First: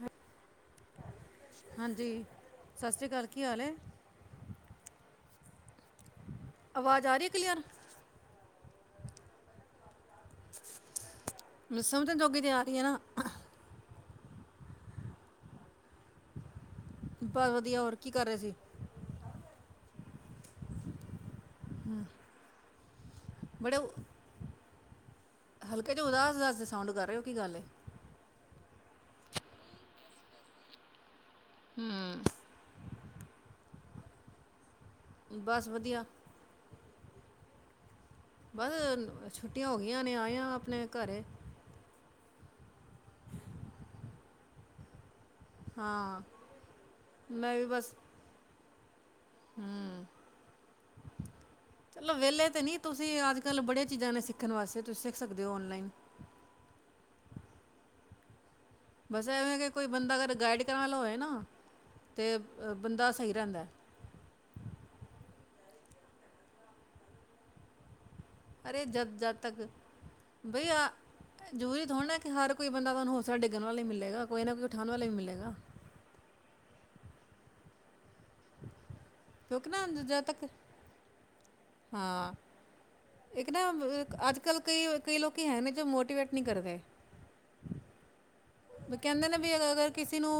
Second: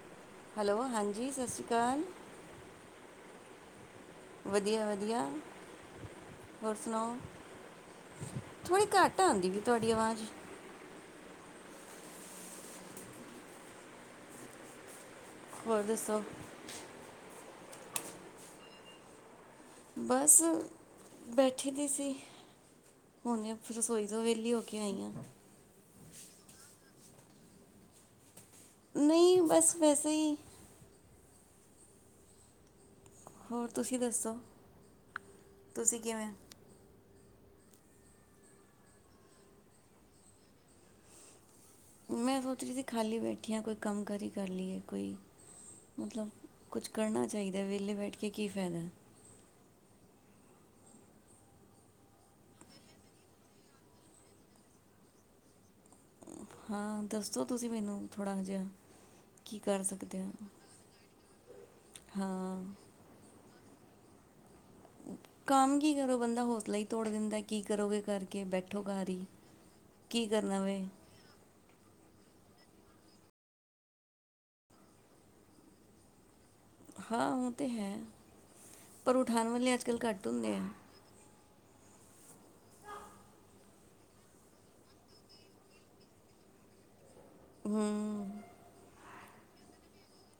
ਹਾਂ ਹੈਲੋ ਹਾਂਜੀ ਸਤਿ ਸ਼੍ਰੀ ਅਕਾਲ ਸਤਿ ਸ਼੍ਰੀ ਅਕਾਲ ਕੀ ਹਾਲ ਵਧੀਆ ਵਧੀਆ ਹੋਰ ਆਵਾਜ਼ ਆ ਸੁਣਾਓ ਰਹੀ ਹੈ ਕਲੀਅਰ ਥੋੜ੍ਹੀ ਘੱਟ ਆਉਦੀ ਤੁਹਾਡੀ ਆਵਾਜ਼ ਮਿਸਮ ਤੇ ਜੋਗੀ ਤਿਆ ਰਹੀ ਆ ਨਾ ਹੋਰ ਦੱਸੋ ਬਤਾ ਵਧੀਆ ਹੋਰ ਕੀ ਕਰ ਰਹੇ ਸੀ ਬਸ ਬੈਠੀ ਦੀ ਸੀ ਬੜੇ ਰਸੋਈ ਤੋਂ ਵਿਹਲੀ ਹੋ ੱਕੀਆਂ ਆਈਆਂ ਹਲਕੇ ਚ ਉਦਾਸ ਦਸ ਸਾਊਂਡ ਕਰ ਰਹੇ ਹੋ ਕੀ ਗੱਲ ਨਹੀਂ ਬਸ ਵੈਸੇ ਹੀ ਹਮ ਹੋਰ ਤੁਸੀਂ ਦੱਸੋ ਬਸ ਤੁਸੀਂ ਵਧੀਆ। ਕਿਵੇਂ ਬਸ ਛੁੱਟੀਆਂ ਹੋ ਗਈਆਂ ਨੇ, ਆਏਆਂ ਆਪਣੇ ਘਰੇ ਮੈਂ ਸੋਚ ਰਈਸੀ ਖਾਲੀ ਬੈਠੀ ਆਂ ਕੋਈ ਕੰਮ ਕਾਰਰੀ ਕਰ ਲਈਏ ਕੋਈ ਹਾਂ ਮਤਲਬ ਕੁੱਛ ਕਰਨਾ ਮੈਂ ਚਾਈਦਾ ਵਿਹਲੇ ਬੈਠ ਕੇ ਕੀ ਫੈਦਾ ਹਂ, ਚਲੋ ਵਿਹਲੇ ਤੇ ਨੀਂ ਤੁਸੀਂ ਅੱਜ ਕੱਲ ਬੜੀਆਂ ਚੀਜ਼ਾਂ ਨੇ ਸਿੱਖਣ ਵਾਸਤੇ ਤੁਸੀਂ ਸਿੱਖ ਸਕਦੇ ਹੋ ਓਨਲਾਈਨ। ਹਾਂ, ਦੱਸੋ ਤੁਸੀਂ ਮੈਨੂੰ ਥੋੜਾ ਜਿਹਾ ਬਸ ਐਵੇਂ ਕੀ ਕਿ ਕਰ ਕੋਈ ਬੰਦਾ ਸਕਦੇ ਹਾਂ ਅਗਰ ਗਾਈਡ ਕਰਨ ਵਾਲਾ ਹੋਵੇ ਨਾ। ਤੇ ਹਾਂ ਬੰਦਾ ਸਹੀ ਰਹਿੰਦਾ ਕੰਮ ਕੀ ਕਰੋ ਬੰਦਾ ਹੌਸਲਾ ਹੀ ਤੋੜ ਦਿੰਦਾ ਕੀ ਕਰੋਗੇ ਕਰਕੇ ਬੈਠੋ ਅਰੇ ਜਦ, ਘਰ ਹੀ ਜਦ ਤੱਕ ਕੀ ਕਰਨਾ ਬਈ ਵੇ ਆ ਜ਼ਰੂਰੀ ਥੋੜ ਨਾ ਕਿ ਹਰ ਕੋਈ ਬੰਦਾ ਤੁਹਾਨੂੰ ਹੌਸਲਾ ਡਿੱਗਣ ਵਾਲਾ ਵੀ ਮਿਲੇਗਾ ਕੋਈ ਨਾ ਕੋਈ ਉਠਾਉਣ ਵਾਲਾ ਵੀ ਮਿਲੇਗਾ। ਹਾਂ ਓ ਤੇ ਹੈ। ਪਰ ਉਠਾਉਣ ਵਾਲੇ ਅੱਜ ਕੱਲ੍ਹ ਘੱਟ ਹੁੰਦੇਐ। ਹਾਂ, ਇੱਕ ਨਾ ਅੱਜ ਕੱਲ੍ਹ ਕਈ, ਕਈ ਲੋਕ ਹੈ ਨੇਂ ਜੋ ਮੋਟੀਵੇਟ ਨਹੀਂ ਕਰਦੇ। ਹਂ ਵੀ ਕਹਿੰਦੇ ਨੇ ਵੀ ਅਗਰ ਕਿਸੇ ਨੂੰ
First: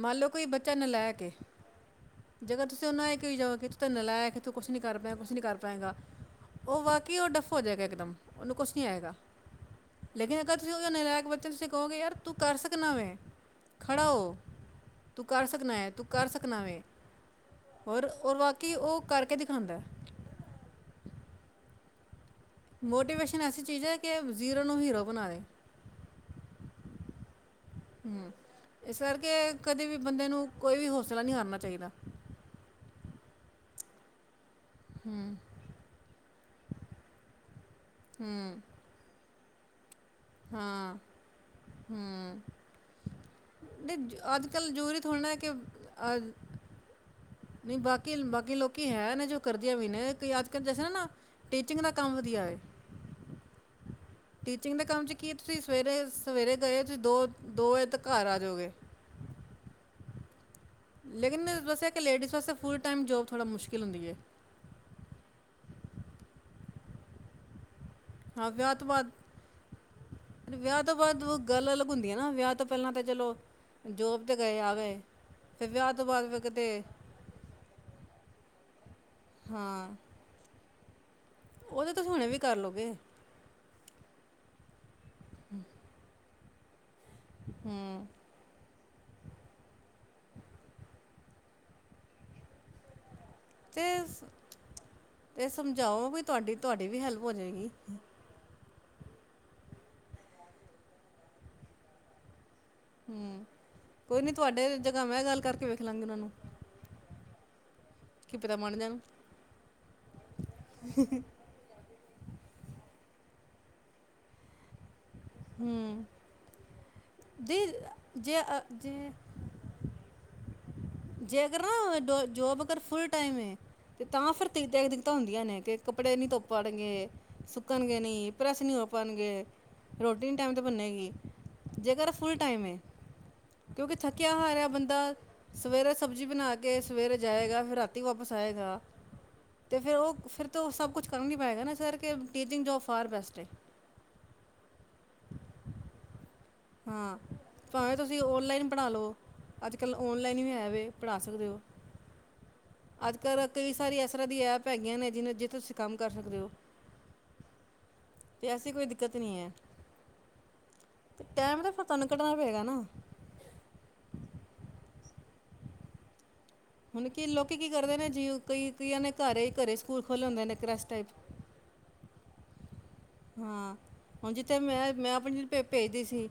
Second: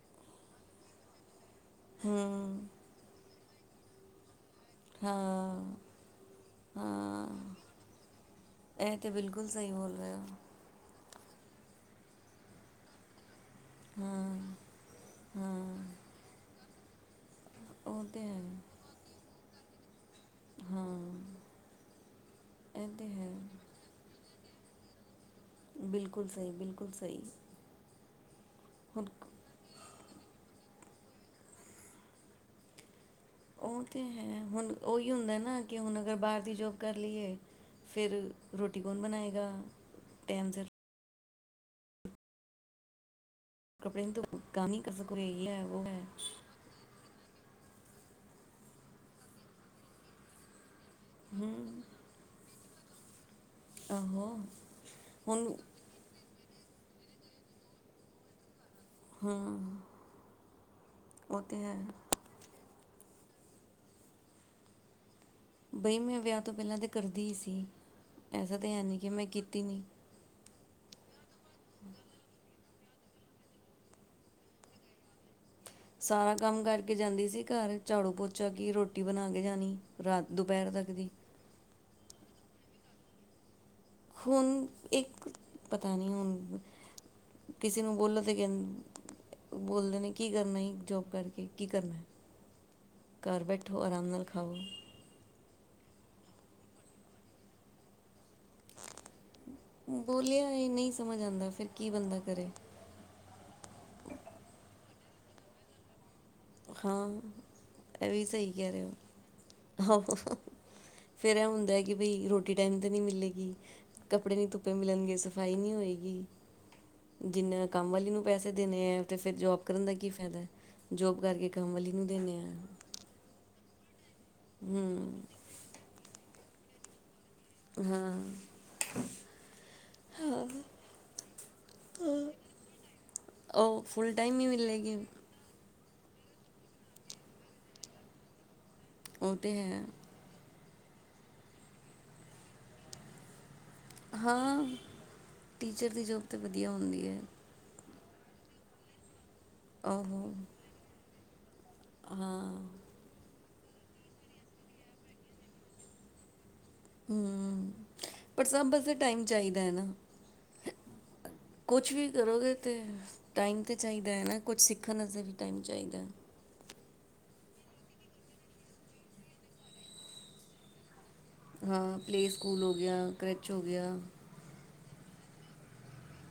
ਮੰਨ ਲਓ, ਕੋਈ ਬੱਚਾ ਨਲੈਕ ਐ ਜੇਕਰ ਹੂੰ ਤੁਸੀਂ ਉਹਨਾਂਏ ਕਈ ਜਾਓ। ਕਿ ਧ ਨਲਾਇਕ ਕੁਛ ਨਹੀਂ ਕਰ ਪਾਏਂਗਾ ਕੁਛ ਨਹੀਂ ਕਰ ਹਾਂ ਪਾਏਂਗਾ ਉਹ ਵਾਕਈ ਹਾਂ ਉਹ ਡੱਫ ਹੋ ਜਾਏਗਾ ਇੱਕਦਮ, ਉਹਨੂੰ ਕੁਛ ਨਹੀਂ ਇਹ ਤੇ ਆਏਗਾ ਬਿਲਕੁਲ ਸਹੀ ਬੋਲ ਰਹੇ ਹੋ ਲੇਕਿਨ ਅਗਰ ਤੁਸੀਂ ਉਹ ਨਹੀਂ ਲਹਿ ਬੱਚੇ ਨੂੰ ਸਿਖੋਗੇ ਯਾਰ ਤੂੰ ਕਰ ਸਕਨਾ ਵੈਂ। ਖੜਾ ਹੋ ਹਾਂ ਤੂੰ ਕਰ ਸਕਣਾ ਹਾਂ ਐਂ ਤੂੰ ਕਰ ਸਕਣਾ ਵੇਂ। ਉਹ ਹੋਰ ਤੇ ਹੋਰ ਹੈ ਬਾਕੀ ਉਹ ਕਰਕੇ ਦਿ ਖਾਉਂਦਾ। ਹਾਂ। ਇਹ ਤੇ ਹੈ ਮੋਟੀਵੇਸ਼ਨ ਐਸੀ ਚੀਜ਼ ਹੈ ਕਿ ਜ਼ੀਰੋ ਨੂੰ ਹੀਰੋ ਬਣਾਂਦੇ। ਬਿਲਕੁਲ ਸਹੀ ਬਿਲਕੁਲ ਸਹੀ। ਹਂ ਇਸ ਹੁਣ ਕਰਕੇ ਕਦੇ ਵੀ ਬੰਦੇ ਨੂੰ ਕੋਈ ਵੀ ਹੌਸਲਾ ਨਹੀਂ ਹਾਰਨਾ ਚਾਈਦਾ। ਉਹ ਤੇ ਹੈ। ਹੁਣ ਉਹੀ ਹੁੰਦਾ ਨਾ ਕਿ ਹੁਣ ਅਗਰ ਬਾਹਰ ਤੀ ਜੋੋਬ ਕਰ ਲਈਏ। ਫਿਰ ਹੂੰ ਰੋਟੀ ਕੌਣ ਬਣਾਏ? ਅਦਾ [unintelligible] ਹਾਂ ਹਮ। ਕੱਪੜੇ ਨੂੰ ਤੋਂ ਕਾਮ ਨੀ ਕਰ ਸਕੋ ਗੇ ਯੇ ਹੈ ਵੋ ਹੈ। ਅ, ਨਹੀਂ ਬਾਕੀ ਬਾਕੀ ਲੋਕੀ ਹੈ ਨੇ, ਜੋ ਕਰਦੀਆਂ ਵੀ ਨੇ ਅੱਜ ਕੱਲ੍ਹ ਜੇ ਨਾ, ਨਾ ਟੀਚਿੰਗ ਦਾ ਕੰਮ ਵਧੀਆ ਏ ਆਹੋ ਟੀਚਿੰਗ ਦੇ ਕੰਮ ਚ ਕੀ ਹੁਣ ਤੁਸੀਂ ਸਵੇਰੇ -ਸਵੇਰੇ ਗਏ, ਤੁਸੀਂ ਦੋ ਦੋ ਵਜੇ ਤਕ ਘਰ ਆਜੋਗੇ। ਹਮ। ਲੇਕਿਨ ਬਸ ਹੈ ਕਿ ਲੇਡੀਜ਼ ਵਾਸਤੇ ਫੂਲ ਟਾਈਮ ਜੋਬ ਥੋੜ੍ਹਾ ਮੁਸ਼ਕਿਲ ਹੁੰਦੀ ਹੈ। ਬਈ ਮੈਂ ਵਿਆਹ ਤੋਂ ਪਹਿਲਾਂ ਤੋਂ ਕਰਦੀ ਹੀ ਸੀ। ਹਾਂ ਐਸਾ ਤਾਂ ਵਿਆਹ ਹੈ ਤੋਂ ਨੀ ਬਾਅਦ ਕਿ ਮੈਂ ਕੀਤੀ ਨੀ ਵਿਆਹ ਤੋਂ ਬਾਅਦ ਗੱਲ ਅਲੱਗ ਹੁੰਦੀ ਹੈ ਨਾ ਵਿਆਹ ਤੋਂ ਪਹਿਲਾਂ ਤਾਂ ਚਲੋ ਜੋਬ ਤੇ ਗਏ ਆ ਗਏ। ਫਿਰ ਵਿਆਹ ਤੋਂ ਬਾਅਦ ਸਾਰਾ ਫਿਰ ਕੰਮ ਕਿਤੇ ਕਰਕੇ ਜਾਂਦੀ ਸੀ, ਘਰ ਝਾੜੂ ਪੋਚਾ ਕਿ ਰੋਟੀ ਬਣਾ ਕੇ ਜਾਣੀ ਹਾਂ ਰਾਤ ਦੁਪਹਿਰ ਤੱਕ ਜੀ। ਉਹ ਤੇ ਤੁਸੀਂ ਹੁਣੇ ਵੀ ਕਰ ਲੋਗੇ। ਹੂਣ। ਇਹ ਪਤਾ ਨਹੀਂ ਹੁਣ ਹਮ। ਕਿਸੀ ਨੂੰ ਹੂੰ ਬੋਲੋ ਤੇ ਵੀ ਇੰਜ ਬੋਲਦੇ ਨੇ ਕੀ ਕਰਨਾ ਇ ਜੋਬ ਕਰਕੇ ਕੀ ਕਰਨਾ। ਘਰ ਬੇਟੋ ਹੋ ਤੇ ਆਰਾਮ ਸ- ਨਾਲ ਖਾਓ। ਤੇ ਸਮਝਾਓ ਵੀ ਤੁਹਾਡੀ, ਤੁਹਾਡੀ ਵੀ ਹੈਲਪ ਹੋਜੇ ਗੀ ਬੋਲਿਆ ਇਹ ਨਹੀਂ ਸਮਝ ਆਉਂਦਾ ਫਿਰ ਕੀ ਬੰਦਾ ਕਰੇ ਹਮ, ਕੋਈ ਨੀ ਤੁਹਾਡੇ ਜਗ੍ਹਾ ਮੈਂ ਗੱਲ ਕਰਕੇ ਵੇਖ ਲਾਂਗੀ ਉਹਨਾਂ ਨੂੰ ਹਾਂ। ਇਹ ਵੀ ਕੀ ਸਹੀ ਪਤਾ ਕਹਿ ਮੰਨ ਰਹੇ ਜਾਣ ਹੋ ਫੇਰ ਇਹ ਹੁੰਦਾ। ਕਿ ਬਈ ਰੋਟੀ ਟਾਈਮ ਤਾਂ ਨਹੀਂ ਮਿਲੇਗੀ ਕੱਪੜੇ ਨੀ ਧੁੱਪੇ ਮਿਲਣਗੇ। ਸਫਾਈ ਨਹੀਂ ਹੂੰ ਹੋਏਗੀ। ਦੀ ਜਿੰਨਾ ਕੰਮ ਵਾਲੀ ਨੂੰ ਜੇ ਪੈਸੇ ਅ- ਦੇਣੇ ਹੈ ਜੇ ਤਾਂ ਫਿਰ ਜੋਬ ਕਰਨ ਦਾ ਕੀ ਫਾਇਦਾ ਜੋਬ ਜੇ ਕਰਕੇ ਅਗਰ ਕੰਮ ਵਾਲੀ ਨਾ ਨੂੰ ਜ ਦੇਣੇ ਆ ਜੋਬ ਅਗਰ ਫੁਲ ਟਾਈਮ ਹੈ। ਤੇ ਤਾਂ ਫਿਰ ਤਖਤ ਦਿੱਕਤਾਂ ਹੂੰ ਹੁੰਦੀਆਂ ਨੇ ਕਿ ਕੱਪੜੇ ਨੀ ਧੋਪ ਕਰਾਗੇ। ਸੁੱਕਣ ਗ ਨਹੀਂ ਪ੍ਰੈੱਸ ਨਹੀਂ ਹੋ ਪਾਉਣਗੇ ਰੋਟੀ ਨਹੀਂ ਟਾਈਮ ਦੇ ਬੰਨੇ ਜੇਕਰ ਫੁੱਲ ਟਾਈਮ ਹੈ, ਉਹ ਕਿਉਂਕਿ ਫੁੱਲ ਥੱਕਿਆ ਟਾਈਮ ਹੀ ਹਾਰਿਆ ਮਿਲੇਗੀ ਬੰਦਾ ਸਵੇਰੇ ਸਬਜ਼ੀ ਬਣਾ ਕੇ ਸਵੇਰੇ ਜਾਏਗਾ ਫਿਰ ਰਾਤੀ ਵਾਪਸ ਆਏਗਾ। ਉਹ ਤੇ ਹੈ ਫੇਰ ਉਹ ਫਿਰ ਤਾਂ ਉਹ ਸਭ ਕੁਛ ਕਰਨ ਨਹੀਂ ਪਏਗਾ ਨਾ ਸਰ ਕਿ ਟੀਚਿੰਗ ਜੋਬ ਫਾਰ ਬੈਸਟ ਏ ਹਾਂ ਟੀਚਰ ਦੀ ਜੋ ਤ ਵਧੀਆ ਹੁੰਦੀ ਹਾਂ ਹੈ ਭਾਵੇਂ ਤੁਸੀਂ ਔਨਲਾਈਨ ਬਣਾ ਲੋ ਅੱਜ ਕੱਲ ਆਹੋ ਔਨਲਾਈਨ ਵੀ ਹੈ ਵ ਪੜ੍ਹਾ ਸਕਦੇ ਹੋ ਹਾਂ ਅੱਜ ਕੱਲ ਕਈ ਸਾਰੀ ਇਸ ਤਰ੍ਹਾਂ ਦੀਆਂ ਐਪ ਹੈਗੀਆਂ ਨੇ ਜਿਹਨ ਜਿ ਤੁਸੀਂ ਕੰਮ ਕਰ ਸਕਦੇ ਹੋ ਹਮ ਪਰ ਤੇ ਐਸੀ ਕੋਈ ਸਭਸ ਦਿੱਕਤ ਟਾਈਮ ਨਹੀਂ ਚਾਹੀਦਾ ਹੈ ਨਾ ਤੇ ਟਾਈਮ ਤਾਂ ਫਿਰ ਕੁਛ ਤੁਹਾਨੂੰ ਵੀ ਕੱਢਣਾ ਕਰੋਗੇ ਪਏਗਾ ਤੇ ਨਾ ਟਾਈਮ ਤਾਂ ਚਾਹੀਦਾ ਹੈ ਨਾ ਕੁਛ ਸਿੱਖਣ ਵਸ ਵੀ ਟਾਈਮ ਚਾਹੀਦਾ ਹੁਣ ਕੀ ਲੋਕੀ ਕੀ ਕਰਦੇ ਨੇ ਜੀ ਕਈ ਕਈਆਂ ਨੇ ਘਰੇ ਘਰੇ ਸਕੂਲ ਖੋਲੇ ਹੁੰਦੇ ਨੇ ਕੈਸ ਟਾਈਪ ਹਾਂ ਪਲੇਅ ਸਕੂਲ ਹੋ ਗਿਆ ਕਰੈਚ ਹੋ ਹਾਂ ਗਿਆ ਹੁਣ ਜਿੱਥੇ ਮੈਂ ਮੈਂ ਆਪਣੀਪ ਭੇਜਦੀ ਸੀ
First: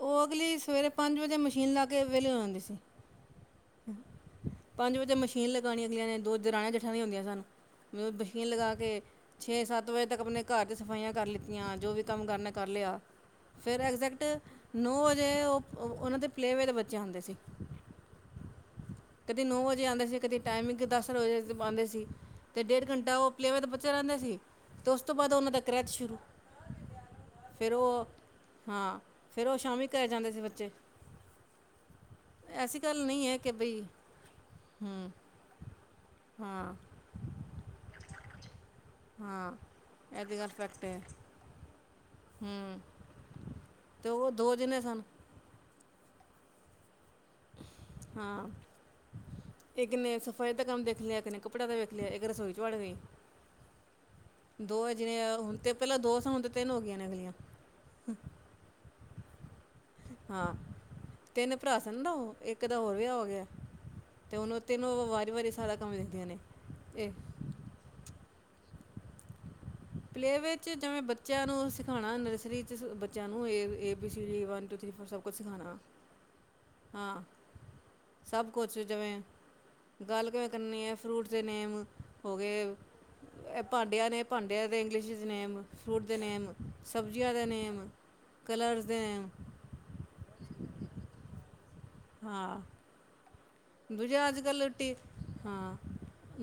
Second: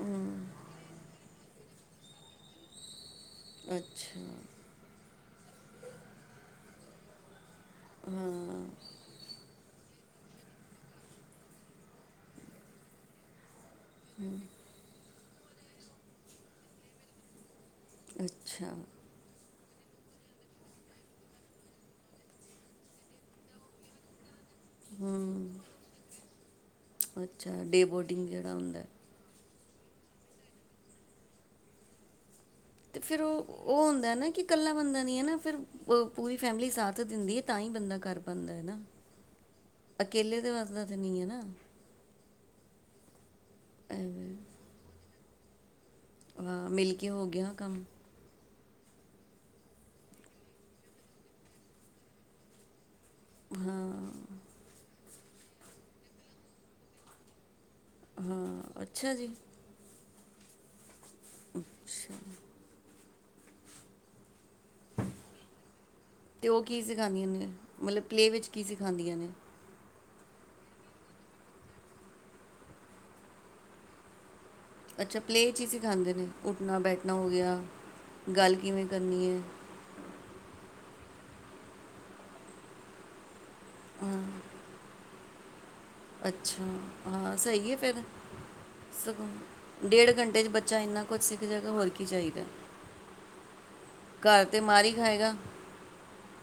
ਉਹ ਅਗਲੀ ਸਵੇਰੇ ਪੰਜ ਵਜੇ ਤੇ ਮਸ਼ੀਨ ਲਾ ਕੇ ਵਿਹਲੇ ਹੋ ਜਾਂਉਂਦੀ ਸੀ ਅੱਛਾ ਪੰਜ ਵਜੇ ਮਸ਼ੀ ਲਗਾਉਣੀ ਅਗਲੀਆਂ ਨੇ ਦੋ ਦਰਾਣੀਆਂ ਜਠਾਣੀਆਂ ਹੁੰਦੀਆਂ ਸਨ ਮੈਂ ਮਸ਼ੀਨ ਲਗਾ ਕੇ ਛੇ ਸੱਤ ਸੱਤ ਵਜੇ ਤੱਕ ਆਪਣੇ ਘਰ ਦੀ ਸਫ਼ਾਈਆਂ ਕਰ ਲਿੱਤੀਆਂ ਜੋ ਵੀ ਕੰਮ ਕਰਨਾ ਕਰ ਲਿਆ ਫੇਰ ਐਗਜੈਕਟ ਨੌ ਵਜੇ ਤੇ ਉਹ ਉਹਨਾਂ ਦੇ ਪਲੇਵੇ ਦੇ ਬੱਚੇ ਹੁੰਦੇ ਸੀ ਅੱਛਾ ਕਦੇ ਨੌ ਵਜੇ ਆਉਂਦੇ ਸੀ ਕਦੇ ਟਾਈਮਿੰਗ ਦਸ ਵਜੇ ਆਉਂਦੇ ਸੀ ਤੇ ਡੇਢ ਘੰਟਾ ਉਹ ਪਲੇਵਰ ਦਾ ਬੱਚਾ ਰਹਿੰਦਾ ਸੀ ਤੇ ਉਸ ਤੋਂ ਬਾਅਦ ਹੂੰ ਉਹਨਾਂ ਦਾ ਕਰ੍ਰੈਤ ਸ਼ੁਰੂ ਅੱਛਾ ਫੇਿਰ ਡੇ ਉਹ ਬੋਰਡਿੰਗ ਜਿਹੜਾ ਹੁੰਦਾ ਹੈ। ਹਾਂ ਫੇਿਰ ਉਹ ਸ਼ਾਮੀ ਕਰੈ ਜਾਂਦੇ ਸੀ ਬੱਚੇ ਐਸੀ ਗੱਲ ਨਹੀਂ ਹੈ ਕਿ ਬਈ ਾ ਕਿ ਇਕੱਲਾ ਬੰਦਾ ਹੂੰ ਨੀ ਹਨ ਫਿਰ ਪੂਰੀ ਫੈਮਿਲੀ ਹਾਂ ਸਾਥ ਦਿੰਦੀ ਹੈ ਤਾਂ ਹੀ ਬੰਦਾ ਘਰ ਬੰਦਾਦੇ ਨਾ [inaudible] ਹਾਂ ਇਹਦੀ ਅਕੇਲੇ ਗੱਲ ਤੇ ਫੈਕਟ ਵਸਦਾ ਤੇ ਨਹੀਂ ਹੈ ਨਾ ਹਮ ਤੇ ਉਹ ਦੋ ਜਨੇ ਸਨ ਅ ਮਿਲਕ ਕੀ ਹੋ ਗਿਆ ਕੰਮ ਇੱਕਨ ਸਫ਼ਾਈ ਦਾ ਕੰਮ ਦੇਖ ਲਿਆ ਕਿਨ ਕੱਪੜਾ ਦਾ ਵਖ ਲਿਆ ਇੱਕ ਰਸੋਈ ਚ ਵੜ ਗਈ ਹਾਂ ਦੋ ਹਜ਼ਾਰ ਜਿਵੇ ਹੁਣ ਤੇ ਪਹਿਲਾਂ ਦੋ ਸਾਂ ਹੁਣ ਤੇ ਤਿੰਨ ਹੋ ਗਈਆਂ ਨੇ ਅਗਲੀਆਂ ਹਾਂ ਅੱਛ ਅੱਛਾ ਜੀ ਹਾਂ ਤਿੰਨ ਭਰਾ ਸਨ ਅੱਛਾ। ਦਾਓ ਇੱਕ ਤਾਂ ਹੋਰ ਵੀ ਆ ੇ [unintelligible] ਤੇ ਉਹਨੂੰ ਤੈਨੂੰ ਵਾਰੀ ਵਾਰੀ ਸਦਾ ਕਮੀ ਦਖਦੀਆਂ ਨੇ ਤੇ ਉਹ ਕੀ ਇਹ ਸਿਖਾਉਂਦੀਆਂ ਨੇ ਮਤਲਬ ਪਲੇ ਵਿੱਚ ਕੀ ਸਿਖਾਉਦੀਆਂ ਨੇ ਪਲੇਵੇ ਜਿਵੇਂ ਬੱਚਿਆਂ ਨੂੰ ਸਿਖਾਉਣਾ ਨਰਸਰੀ ਚ ਬੱਚਿਆਂ ਨੂੰਏੀ ਅੱਛਾ ਪਲੇਅ ' ਹੀ ਸਖਾਂਦੇ ਨੇ ਉੱਠਣਾ ਬੈਠਣਾ ਹਾਂ ਹੋ ਗਿਆ ਸਭ ਗੱਲ ਕਿਵੇਂ ਕਰਨੀ ਹੈ ਕੇ ਫਰੂਟਸ ਦੇ ਨੇਮ ਹੋਗੇ ਇਹ ਭਾਂਡਿਆਂ ਹਾਂ ਨੇ ਭਾਂਡੇ ਇੰਗਿਸ਼ਜ ਨੇ ਆਮ ਅੱਛਾ ਹਾਂ ਸਹੀ ਹੈ ਫਿਰ ਕਲਰਸ ਦੇ ਨੇਮ ਸਗੋਂ ਡੇਢ ਘੰਟੇ ਚ ਬੱਚਾ ਇੰਨਾ ਕੁਛ ਸਿੱਖ ਜਗ੍ਹਾ ਹੋਈ ਕੀ ਚਾਹੀਦਾ ਹਾਂ ਦੂਜਾ ਅੱਜ ਘਰ ਤੇ ਕੱਲ ਮਾਰ ਹੀ ਰੋਟੀ ਖਾਏਗਾ ਹਾਂ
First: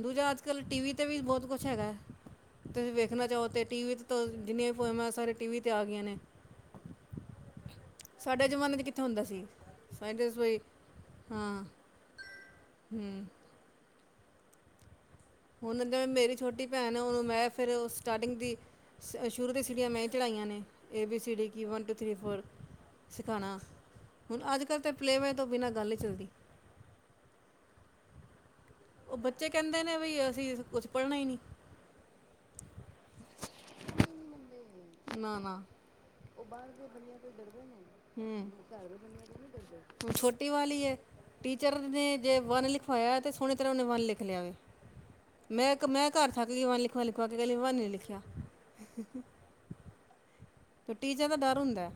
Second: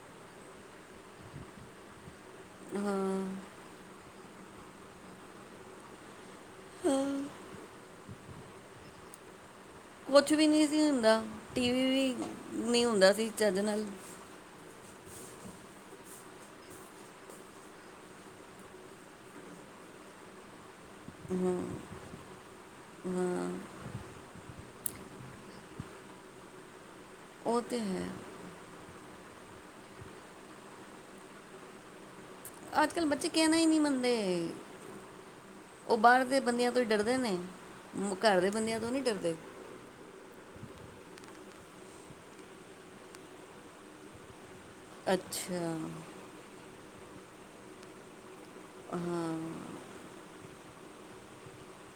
ਦੂਜਾਜ ਅੱਜ ਕੱਲ੍ਹ ਟੀ ਵੀ 'ਤੇ ਵੀ ਬਹੁਤ ਕੁਛ ਹੈਗਾ ਤੁਸੀਂ ਹਾਂ ਵੇਖਣਾ ਚਾਹੋ ਤੇ ਟੀ ਵੀ ਜਿੰਨੀਆਂ ਵੀ ਫੋਮਾਂ ਸਾਰੇ ਟੀਵ ਤੇ ਆ ਗਈਆਂ ਨੇ ਹਮ ਸਾਡੇ ਜ਼ਮਾਨੇ ਚ ਕਿੱਥੇ ਹੁੰਦਾ ਸੀ ਸਾਡੇ ਕੁਛ 'ਚ ਵੀ ਕੋਈ ਨਹੀਂ ਸੀ ਹੁੰਦਾ ਹਾਂ ਟੀ ਵੀ ਵੀ ਨ ਹੁੰਦਾ ਹੂੰ ਸੀੱਜ ਨਾਲ ਹੁਣ ਜਿਵੇ ਮੇਰੀ ਛੋਟੀ ਭੈਣ ਉਹਨੂੰ ਮੈਂ ਫੇਿਰ ਸਟਾਰਟਿੰਗ ਦੀ ਸ਼ੁਰੂ ਦੀ ਸਿੜੀਆਂ ਮੈਂ ਚੜਾਈਆਂ ਨੇ ਏ ਬੀ ਸੀ ਡੀ ਹਾਂ ਕਿ ਵਨ ਟੂ ਥ ਫੋਰ ਹਾਂ ਸਿਖਾਣਾ ਹੁਣ ਅੱਜ ਪਲੇਵੇੈ ਤੋਂ ਬਿਨਾਂ ਗੱਲ ਨਹੀਂ ਚੱਲਦੀ ਹੋਤੇ ਹੈ ਉਹ ਬੱਚੇ ਕਹਿੰਦੇ ਨੇ ਬਈ ਅਸੀਂ ਕੁਛ ਪੜ੍ਹਨਾ ਹੀ ਨਹੀਂੀ ਅੱਜ ਕੱਲ੍ਹ ਬੱਚੇ ਕਹਿਣਾ ਹੀ ਨਹੀਂੀ ਮੰਨਦੇ ਨਾ ਉਹ ਬਾਹਰ ਦੇ ਬੰਦਿਆਂ ਤੋਂ ਹੀ ਡਰਦੇ ਨੇ ਮ- ਘਰ ਦੇ ਬੰਦਿਆਂ ਤੋਂ ਨਹੀਂ ਡਰਦੇ ਛੋਟੀ ਵਾਲ ਆ ਟੀਚਰ ਨੇ ਜੇ ਵੰਨ ਲਿਖਵਾਇਆ ਤਾਂ ਸੋਹਣੀ ਤਰ੍ਹਾਂ ਉਹਨੇ ਵਨ ਲਿਖ ਲਿਆਗੇ ਮੈਂ ਅੱਛਾ ਇੱਕ ਮੈਂ ਘਰ ਥੱਕਦੀਵਾਂ ਲਿ ਲਿਖੁਆਂ ਲਿਖ ਕੇ ਗੱਲ ਵ ਨਹੀਂ ਲਿਖਿਆ ਹਾਂ ਤੇਟੀ ਜਾ ਦਾ ਡਰ ਹੁੰਦਾ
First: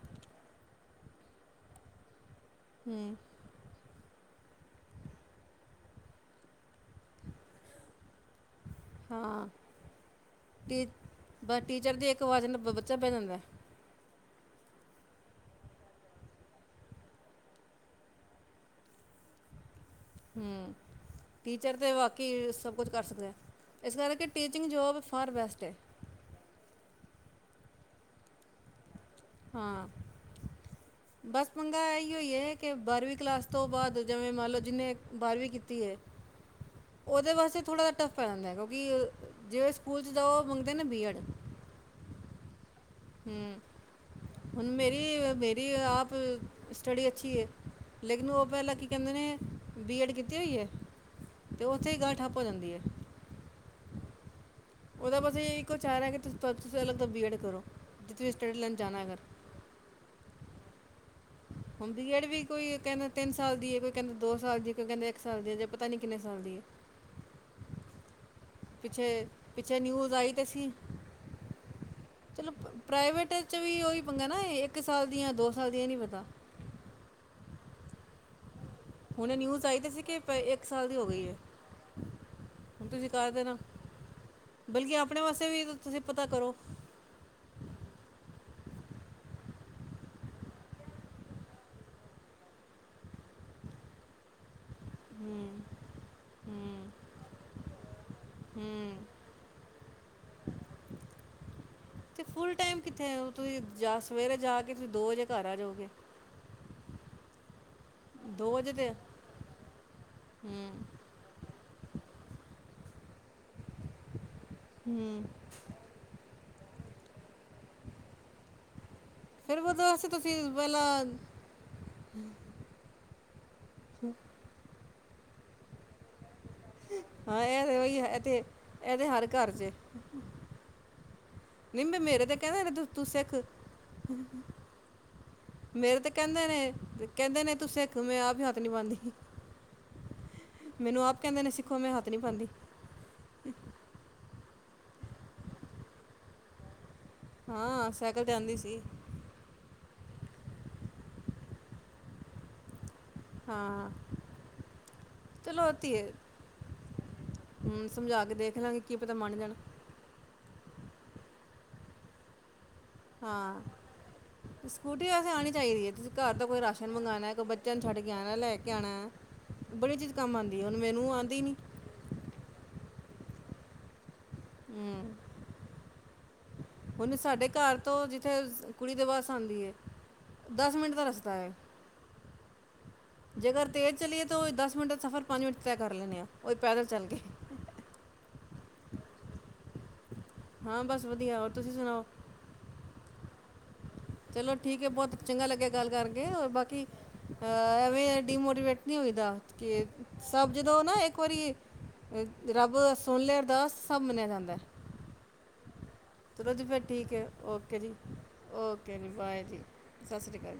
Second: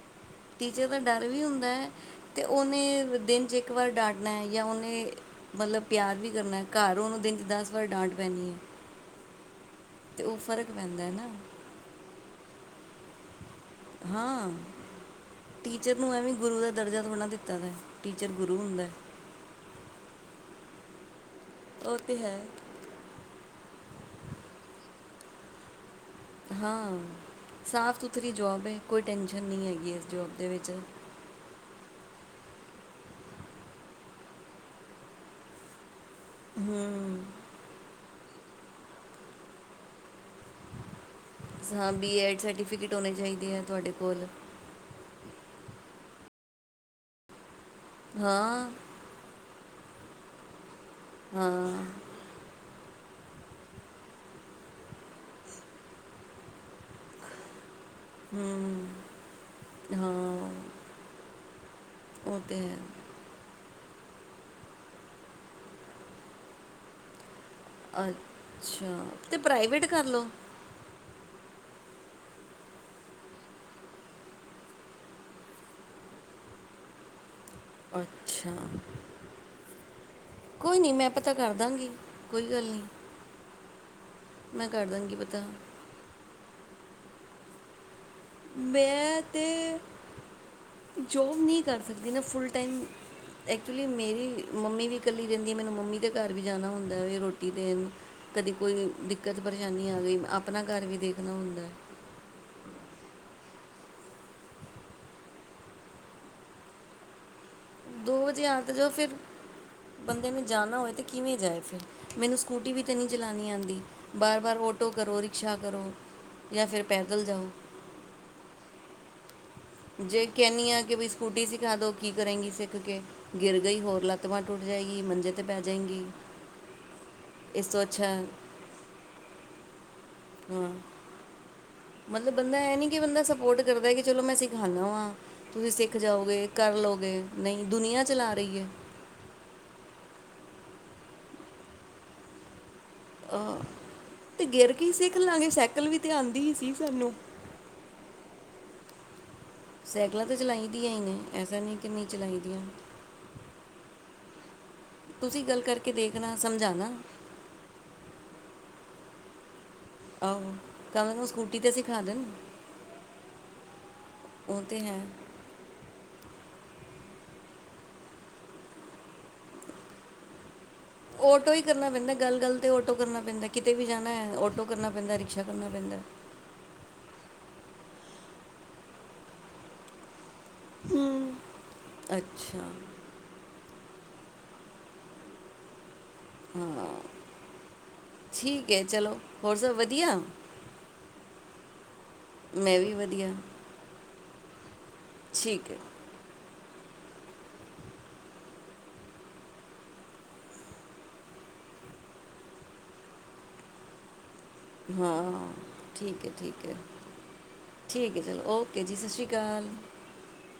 ਟੀਚਰ ਦਾ ਡਰ ਵੀ ਹੁੰਦਾ ਹੈ ਤੇ ਹਮ ਉਹਨੇ ਦਿਨ ਚ ਇੱਕ ਵਾਰ ਡਾਟ ਮੈਂ ਜਾਂ ਉਹਨੇ ਮਤਲਬ ਪਿਆਰ ਵੀ ਕਰਨਾ ਘਰ ਉਹਨੂੰ ਦਿਨ 'ਚ ਦਸ ਵਾਰ ਡਾਂਟ ਪੈਂਦੀ ਐ। ਹਾਂ ਟੀ ਪੈਂਦਾ ਹੈ ਨਾ ਟੀਚਰ ਦੀ ਇੱਕ ਆਵਾਜ਼ ਨਾ ਬ- ਚਾ ਬਹਿ ਜਾਂਦਾ। ਹਾਂ, ਟੀਚਰ ਨੂੰ ਐਵੇਂ ਗੁਰੂ ਦਾ ਦਰਜਾ ਥੋੜਾ ਨਾ ਦਿੱਤਾ ਵਾ। ਟੀਚਰ ਗੁਰੂ ਹੁੰਦਾ। ਹਮ। ਟੀਚਰ ਤੇ ਉਹ ਹੈ ਵਾਕੇ ਸਭ ਕੁਝ ਕਰ ਸਕਦੇ। ਇਸ ਕਰਕੇ ਟੀਚਿੰਗ ਜੋਬ ਫਾਰ ਬੈਸਟ ਹੈ। ਹਾਂ, ਸਾਫ਼ ਸੁਥਰੀ ਜੋਬ ਹੈ। ਕੋਈ ਟੈਸ਼ਨ ਨਹੀਂ ਹੈਗੀ ਇਸ ਜੋਬ ਦੇ ਵਿੱਚ। ਮੰਗਾ ਇਹ ਈਓ ਹੈ ਕਿ ਬਾਰਵੀਂ ਕਲਾਸ ਤੋਂ ਬਾਅਦ ਜਿਵੇਂ ਮੰਨ ਲਓ ਜਿਹਨੇ ਬਾਰ੍ਹਵੀਂ ਕੀਤੀ ਹੈ ਹੂੰ ਉਹਦੇ ਵਾਸਤੇ ਥੋੜਾ ਇਟ- ਫ਼ਰਕ ਪੈਂਦਾ ਐ ਕਿਉਂਕਿ ਜਿਵੇਂ ਸਕੂਲ ਚ ਤਾਂ ਉਹ ਮੰਗਦੇ ਨਾ ਬੀਐਡ। ਹਾਂ ਬੀ ਐਡ ਸਰਟੀਫਕੇਟ- ਹੋਣੇ ਚਾਹੀਦੇ ਹੂੰ ਆ ਤੁਹਾਡੇ ਕੋਲ। ਹੁਣ ਮੇਰੀ ਮੇਰੀ ਆਪ ਸਟਡੀ ਅੱਛੀ ਹੈ। ਲੇਕਿਨ ਉਹ ਹਾਂ ਪਹਿਲਾਂ ਕੀ ਕਹਿੰਦੇ ਨੇ- ਬੀਐਡ ਕੀਤੀ ਹੋਈ ਐ? ਤੇ ਹਾਂ ਉੱਥੇ ਹੀ ਗੱਲ ਠੱਪ ਹੋ ਜਾਂਦੀ ਐ। ਉਹਦਾ ਬਸ ਇੱਕੋ ਚਾਰਾ ਹੈ ਕਿ ਤੁਸੀਂ [unintelligible] ਬੀਐਡ ਕਰੋ। ਜੇ ਤੁਸੀਂ ਸਟੱਡੀ ਹਮ, ਲੈਣ ਜਾਣਾ ਅਗਰ ਹਾਂ। ਹੁਣ ਬੀਐਡ ਉਹ ਵੀ ਤੇ ਕੋਈ ਹੈ ਕਹਿੰਦੇ ਤਿੰਨ ਸਾਲ ਦੀ ਐ ਕੋਈ। ਕਹਿੰਦੇ ਦੋ ਸਾਲ ਦੀ ਐ ਕੋਈ ਕਹਿੰਦੇ ਇੱਕ ਸਾਲ ਦੀ, ਅਜੇ ਪਤਾ ਨੀ ਕਿੰਨੇ ਸਾਲ ਦੀ ਐ। [unintelligible] ਪਿੱਛੇ ਤੇ ਪਿੱਛੇ ਪ੍ਰਾਈਵੇਟ ਕਰ ਨਿਊਜ਼ ਲਓ ਆਈ ਤੇ ਸੀ। ਚਲੋ ਪ ਪ੍ਰਾਈਵੇਟ ਵੀ ਉਹ ਹੀ ਪੰਗਾ ਨਾ ਇੱਕ ਸਾਲ ਦੀਆਂ, ਦੋ ਸਾਲ ਦੀਆਂ, ਇਹ ਨੀ ਪਤਾ। ਅੱਛਾ। ਹੁਣੇ ਨਿਊਜ਼ ਆਈ ਤੇ ਸੀ ਕਿ- ਕੋਈ ਸਾਲ ਨਹੀਂ ਦੀ ਹੋ ਮੈਂ ਗਈ ਪਤਾ ਹੈ ਕਰ ਦਾਂਗੀ, ਕੋਈ ਗੱਲ ਨਹੀਂ। ਹੁਣ ਤੁਸੀਂ ਕਰ ਦੇਣਾ ਮੈਂ ਕਰ ਬਲਕਿ ਦਾਂਗੀ ਆਪਣੇ ਪਤਾ ਵਾਸਤੇ ਵੀ ਤ ਤੁਸੀਂ- ਪਤਾ ਕਰੋ। ਮੈਂ ਤੇ, ਜੋਬ ਨਹੀਂ ਕਰ ਸਕਦੀ ਨਾ ਫੁੱਲ ਟਾਈਮ ਐਚੁਲੀ ਮੇਰੀ- ਮੰਮੀ ਵੀ ਇਕੱਲੀ ਰਹਿੰਦੀ ਹੈ ਮੈਨੂੰ ਮੰਮੀ ਦੇ ਘਰ ਵੀ ਜਾਣਾ ਹੁੰਦਾ ਵੇ ਰੋਟੀ ਦੇਣ ਕਦੀ ਕੋਈ ਹੂੰ ਦਿੱਕਤ ਪਰੇਸ਼ਾਨੀ ਆ ਗਈ, ਆਪਣਾ ਘਰ ਵੀ ਦੇਖ- [unintelligible] ਹੁੰਦਾ। ਤੇ ਫੁਲ ਟਾਈਮ ਕਿੱਥੇ? ਤੁਸੀਂ ਜਾ ਸਵੇਰੇ ਜਾ ਕੇ ਤੁਸੀਂ ਦੋ ਵਜੇ ਘਰ ਆ ਜਾਓਗੇ। ਦੋ ਵਜੇ ਆ ਤੇ ਜਾਓ ਫਿਰ ਬੰਦੇ ਨੂੰ ਹੂੰ ਜਾਣਾ ਹੋਏ ਤੇ ਕਿਵੇਂ ਜਾਏ ਫਿਰ, ਮੈਨੂੰ ਸਕੂਟੀ ਵੀ ਤੇ ਨਹੀਂ ਜਲਾਣੀ ਆਂਦੀ। ਬਾਰ-ਬਾਰ ਆੱਟੋ ਕਰੋ ਹੂੰ ਰਿਕਸ਼ਾ ਕਰੋ। ਜਾਂ ਫਿਰ ਪੈਦਲ ਜਾਓ। ਫਿਰ ਉਹਦੇ ਵਾਸਤੇ ਜੇ ਤੁਸੀਂ ਕਹਿੰਨੀ ਆਂ ਕੇ ਪਹਿਲਾਂ ਬਈ ਸਕੂਟੀ ਸਿਖਾ ਦੋ, ਕੀ ਕਰੇਗੀ ਸਿੱਖ ਕੇ ਗਿਰ ਗਈ ਹੋਰ ਲੱਤ ਬਾਂਹ ਟੁੱਟ ਜਾਏ ਕੀ ਮੰਜੇ ਤੇ ਪੈ ਜਏਂਗੀ। ਹਾਂ, ਇਹ ਤੇ ਉਹੀ ਇਥੇ ਇਹ ਤੇ ਹਰ ਘਰ ਚ ਏ ਹਾਂ, ਮੈਂ ਮੇਰੇ ਮਤਲਬ ਤੇ ਬੰਦਾ ਕਹਿੰਦੇ ਨੇ ਇਹ ਤੂੰ ਨੀਂ ਕਿ ਤੂੰ ਬੰਦਾ ਸਿੱਖ ਸਪੋਰਟ ਕਰਦਾ ਕਿ ਚਲੋ ਮੈਂ ਸਿਖਾਨਾਂ ਵਾਂ ਤੁਸੀਂ ਸਿੱਖ ਮੇਰੇ ਤੇ ਜਾਓਗੇ, ਕਹਿੰਦੇ ਕਰ ਨੇ ਲੋਗੇ ਕਹਿੰਦੇ ਨੇ ਨਈਂ ਤੂੰ ਸਿੱਖ ਦੁਨੀਆਂ ਮੈਂ ਚਲਾ ਆਪ ਹੀ ਰਹੀ ਹੱਥ ਐ। ਨਹੀਂ ਪਾਉਂਦੀ ਮੈਨੂੰ ਆਪ ਕਹਿੰਦੇ ਨੇ ਸਿੱਖੋ ਮੈਂ ਹੱਥ ਨੀ ਪਾਂਦੀ। ਅ ਤੇ ਗਿਰ ਕੇ ਹੀ ਸਿਖ ਲਾਂਗੇ ਸਾਈਕਲ ਵੀ ਤੇ ਆਂਦੀ ਸੀ ਸਾਨੂੰ ਹਾਂ, ਸਾਈਕਲ ਤੇ ਆਂਦੀ ਸੀ। ਸਾਈਕਲਾਂ ਤਾਂ ਚਲਾਈ ਦੀਆਂ ਨੇ ਐਸਾ ਨਹੀ ਕਿ ਨਈਂ ਚਲਾਈਦੀਆਂ। ਹਾਂ। ਤੁਸੀਂ ਗੱਲ ਚਲੋ ਕਰਕੇ ਧੀਏ ਦੇਖਣਾ ਸਮਝਾਣਾ। ਹਮ, ਸਮਝਾ ਕੇ ਦੇਖ ਲਾਂਗੇ ਕੀ ਪਤਾ ਮੰਨ ਜਾਣ ਆਹੋ, ਤਾਂ ਉਹਨੂੰ ਸਕੂਟੀ ਤੇ ਸਿਖਾ ਦੇਣ। ਹਾਂ, ਉਹ ਤੇ ਹੈ ਸਕੂਟੀ ਵੇਸੇ ਆਣੀ ਚਾਈਦੀ ਐ, ਤੁਸੀਂ ਘਰ ਦਾ ਕੋਈ ਰਾਸ਼ ਮੰਗਵਾਣਾ ਕੋਈ ਬੱਚਿਆਂ ਨੂੰ ਛੱਡ ਕੇ ਆਣਾ, ਲੈ ਕੇ ਆਣਾ ਬੜੀ ਚੀਜ਼ ਕੰਮ ਆਂ ਓਟੋ ਈਂ ਕਰਨਾ ਪੈਂਦਾ ਗੱਲ-ਗੱਲ ਤੇ ਓਟੋ ਕਰਨਾ। ਪੈਂਦਾ ਕਿਤੇ ਵੀ ਜਾਣਾ ਐ। ਓਟੋ ਕਰਨਾ ਹੂੰ ਪੈਂਦਾ, ਰਿਕਸ਼ਾ ਕਰਨਾ ਪੈਂਦਾ। ਥੇ ਕੁੜੀ ਦੇ ਵਸ ਆਂਦੀ ਏ ਦਸ ਮਿੰਟ ਦਾ ਰਸਤਾ ਹੂੰ ਐ, ਅੱਛਾ ਜੇਕਰ ਤੇਜ ਚਲੀਏ ਤੋ ਦਸ ਮਿੰਟ ਦਾ ਸਫ਼ਰ ਪੰਜ ਮਿੰਟ ਤੈ ਕਰ ਲੈਂਦੇ ਆ ਉਹ ਵੀ ਪੈਦਲ ਹਾਂ ਚੱਲ ਕੇ ਠੀਕ। ਕੇ ਚਲੋ ਹੋਰ ਸਭ ਵਧੀਆ। ਹਾਂ ਬਸ ਵਧੀਆ ਹੋਰ ਤੁਸੀਂ ਸੁਣਾਓ। ਧੀਆ। ਚਲੋ ਠੀਕ ਐ, ਬਹੁਤ ਚੰਗਾ ਲੱਗਿਆ ਗੱਲ ਕਰਕੇ ਔਰ ਬਾਕ ਕਿ ਐਵੇਂ ਡੀਮੋਟੀਵੇਟ ਨਹੀਂ ਹੋਈਦਾ ਕੇ ਸਭ ਜਦੋਂ ਨਾ ਇੱਕ ਵਾਰੀ ਰੱਬ ਸੁਣ ਲੇ, ਅਰਦਾਸ ਸਭ ਮੰਨਿਆ ਜਾਂਦਾ। ਹੈ। ਹਾਂ। ਠੀਕ ਹੈ ਚਲੋ ਜੀ ਹੈ ਫਿਰ ਠੀਕ ਏ, ਓਕੇ ਜੀ, ਠੀਕ ਹੈ ਚਲੋ ਓਕੇ ਜੀ, ਸਤਿ ਸ਼੍ਰੀ ਬਾਏ ਜੀ, ਅਕਾਲ ਸਤਿ ਸ੍ਰੀ ਅਕਾਲ।